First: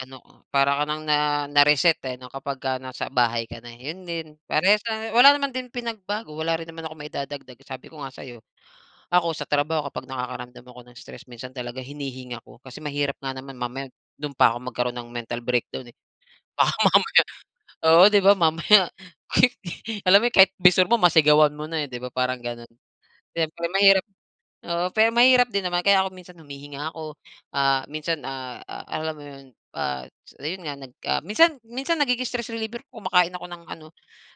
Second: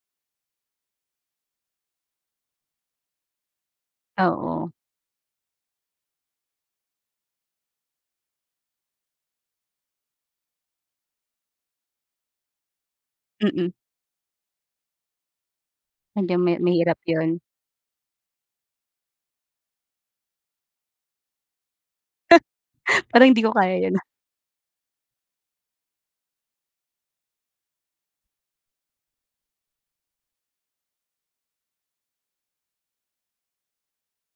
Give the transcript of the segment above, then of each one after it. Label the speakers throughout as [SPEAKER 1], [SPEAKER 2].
[SPEAKER 1] Gano o para ka ng na na-reset eh no, kapagka nasa bahay ka na, yun din
[SPEAKER 2] Oo.
[SPEAKER 1] parehas la wala naman din pinagbago, wala rin naman akong maidadagdag sabi ko nga sa'yo. Ako sa trabaho kapag nakakaramdam ako ng stress minsan talaga hinihinga ko kasi mahirap nga naman
[SPEAKER 2] Mm.
[SPEAKER 1] mamaya dun pa ko magkaroon ng mental breakdown eh.
[SPEAKER 2] Sadyang ma
[SPEAKER 1] Baka
[SPEAKER 2] mahirap
[SPEAKER 1] mamaya
[SPEAKER 2] yun.
[SPEAKER 1] oo 'di ba mamaya, [unintelligible] Alam mo yun, kahit bisor mo masigawan mo na eh, 'di ba, parang ganun.
[SPEAKER 2] Parang hindi ko
[SPEAKER 1] Siyempre
[SPEAKER 2] kaya yun.
[SPEAKER 1] mahirap oo, pero mahirap din naman kaya ako minsan humihinga ako, ah, minsan, ah, a alam mo 'yon, ah, ayun nag, ah, minsan minsan nagiging stress reliever kumakain ako ng ano,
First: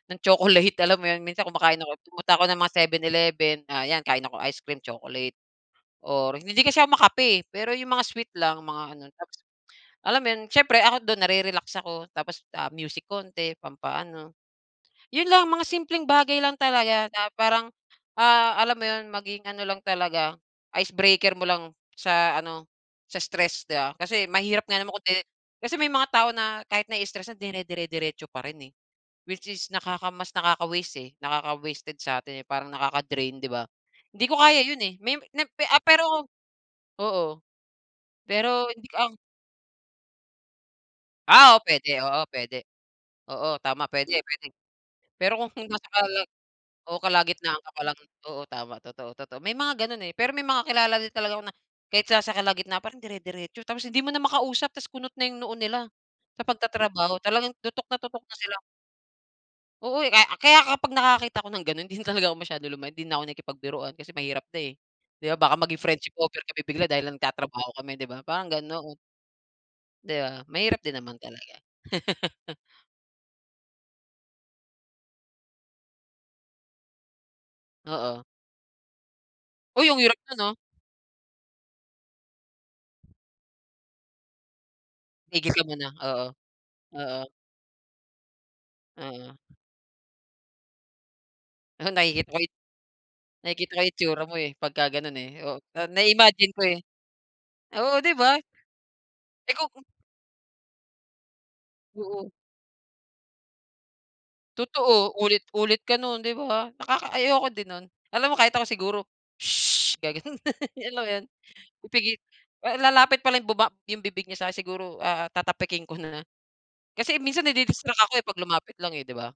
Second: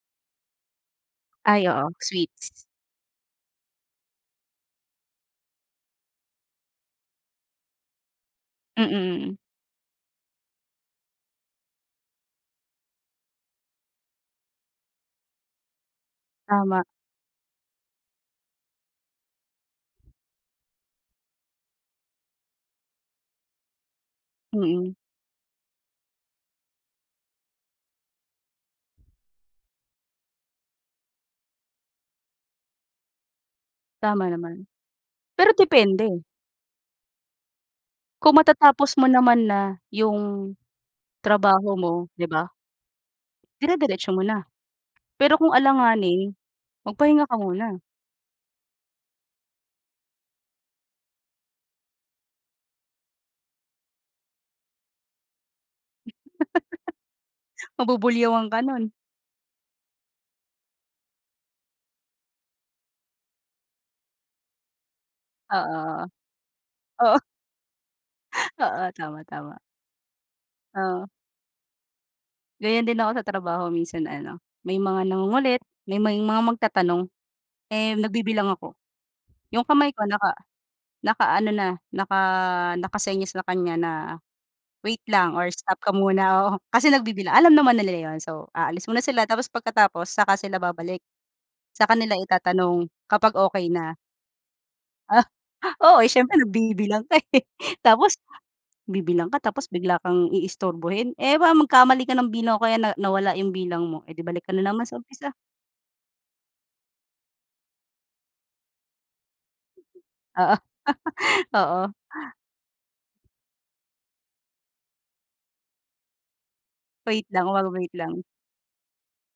[SPEAKER 1] ng chocolate alam mo 'yon minsan
[SPEAKER 2] Ay
[SPEAKER 1] kumakain
[SPEAKER 2] oo,
[SPEAKER 1] ako pumupunta ako
[SPEAKER 2] sweets.
[SPEAKER 1] ng mga 7/11 ah, 'yan kain ako ice cream, chocolate, or hindi kasi ako ma-kape pero 'yong mga sweet lang mga ano
[SPEAKER 2] Mm.
[SPEAKER 1] tapos, alam mo 'yon siyempre ako do'n na-re-relax ako tapos ah, music konti pampa-ano. Yun lang mga simpleng bagay lang
[SPEAKER 2] Tama.
[SPEAKER 1] talaga na parang, ah, alam mo yun? Maging ano lang talaga, icebreaker mo lang sa ano, sa stress 'di ba? Kasi mahirap nga naman
[SPEAKER 2] Mm.
[SPEAKER 1] kung 'di kasi may mga tao na kahit nai-stress na dinedire-diretso pa rin eh. Which is nakaka mas nakaka-waste eh, nakaka-wasted sa'tin parang nakaka-drain, 'di ba? Hindi
[SPEAKER 2] Tama
[SPEAKER 1] ko kaya
[SPEAKER 2] naman.
[SPEAKER 1] yun eh, may ni
[SPEAKER 2] Pero
[SPEAKER 1] ah,
[SPEAKER 2] depende.
[SPEAKER 1] pero oo.
[SPEAKER 2] Kung
[SPEAKER 1] Pero hindi
[SPEAKER 2] matatapos mo
[SPEAKER 1] ang
[SPEAKER 2] naman na yung
[SPEAKER 1] Ah, oo
[SPEAKER 2] trabaho
[SPEAKER 1] pwede,
[SPEAKER 2] mo,
[SPEAKER 1] oo
[SPEAKER 2] 'di ba?
[SPEAKER 1] pwede oo tama
[SPEAKER 2] Dire-diretso mo na.
[SPEAKER 1] pwede-pwede. Pero
[SPEAKER 2] Pero
[SPEAKER 1] kung
[SPEAKER 2] kung
[SPEAKER 1] nasa kala
[SPEAKER 2] alanganin,
[SPEAKER 1] o
[SPEAKER 2] magpahinga ka
[SPEAKER 1] kalagitnaan ka
[SPEAKER 2] muna.
[SPEAKER 1] pa lang oo tama totoo, totoo. May mga ganon eh, pero may mga kilala din talaga ako na kahit sa sa kalagitnaan pa rin dire-diretso tapos hindi mo na makausap tas kunot na yung noo nila, sa pagtatrabaho talagang tutok na tutok na
[SPEAKER 2] Mabubulyawan
[SPEAKER 1] sila.
[SPEAKER 2] ka nun.
[SPEAKER 1] Oo eh, ka kaya kapag nakakita ako ng ganun hindi talaga ako masyado lumayan 'di na ako nakipagbiruan kasi mahirap na eh, 'di ba, baka maging
[SPEAKER 2] Oo.
[SPEAKER 1] friendship over kami bigla dahil
[SPEAKER 2] Oo.
[SPEAKER 1] nagtatrabaho kami 'di ba parang
[SPEAKER 2] Oo
[SPEAKER 1] gano'n.
[SPEAKER 2] tama, tama.
[SPEAKER 1] 'Di ba, mahirap din
[SPEAKER 2] Oh.
[SPEAKER 1] naman talaga.
[SPEAKER 2] Ganyan din ako sa trabaho minsan ano, may mga nangungulit, may may mga magtatanong, eh,
[SPEAKER 1] Oo.
[SPEAKER 2] nagbibilang ako, yung kamay
[SPEAKER 1] Uy, ang
[SPEAKER 2] ko
[SPEAKER 1] hirap
[SPEAKER 2] naka
[SPEAKER 1] nun ah.
[SPEAKER 2] naka-ano na, naka naka-senyas sa kanya na, wait lang or
[SPEAKER 1] Tigil ka
[SPEAKER 2] stop
[SPEAKER 1] muna,
[SPEAKER 2] ka
[SPEAKER 1] oo.
[SPEAKER 2] muna, oo, kasi
[SPEAKER 1] Oo.
[SPEAKER 2] nagbibilang alam naman na nila yun so aalis muna sila
[SPEAKER 1] Oo.
[SPEAKER 2] tapos pagkatapos saka sila babalik.
[SPEAKER 1] Ah,
[SPEAKER 2] Saka nila
[SPEAKER 1] nakikita ko yun.
[SPEAKER 2] itatanong kapag okey
[SPEAKER 1] Nakikita yung
[SPEAKER 2] na.
[SPEAKER 1] itsura mo eh, pagka
[SPEAKER 2] Ah,
[SPEAKER 1] ganon eh, oo
[SPEAKER 2] oo, siyempre
[SPEAKER 1] na-imagine ko eh.
[SPEAKER 2] nagbibilang ka eh,
[SPEAKER 1] Oo, 'di
[SPEAKER 2] tapos,
[SPEAKER 1] ba?
[SPEAKER 2] bibilang ka
[SPEAKER 1] Eh
[SPEAKER 2] tapos
[SPEAKER 1] kung
[SPEAKER 2] bigla kang iistorbohin eh, 'pag mag-kamali ka ng
[SPEAKER 1] Oo.
[SPEAKER 2] bilang kaya na nawala yung bilang mo, eh 'di balik ka na naman sa
[SPEAKER 1] Totoo,
[SPEAKER 2] umpisa.
[SPEAKER 1] ulit-ulit ka nun, 'di ba? Nakaka ayoko din nun, alam mo kahit ako siguro, "sush," gaganun,
[SPEAKER 2] Oo.
[SPEAKER 1] alam mo yun?
[SPEAKER 2] Oo.
[SPEAKER 1] Pipigi eh, lalapit pala yung baba yung bibig niya sa'kin siguro tatapikin ko na, kasi
[SPEAKER 2] Wait
[SPEAKER 1] minsan
[SPEAKER 2] lang, oo wait
[SPEAKER 1] nadi-distract
[SPEAKER 2] lang.
[SPEAKER 1] ako pag lumapit lang eh, 'di ba?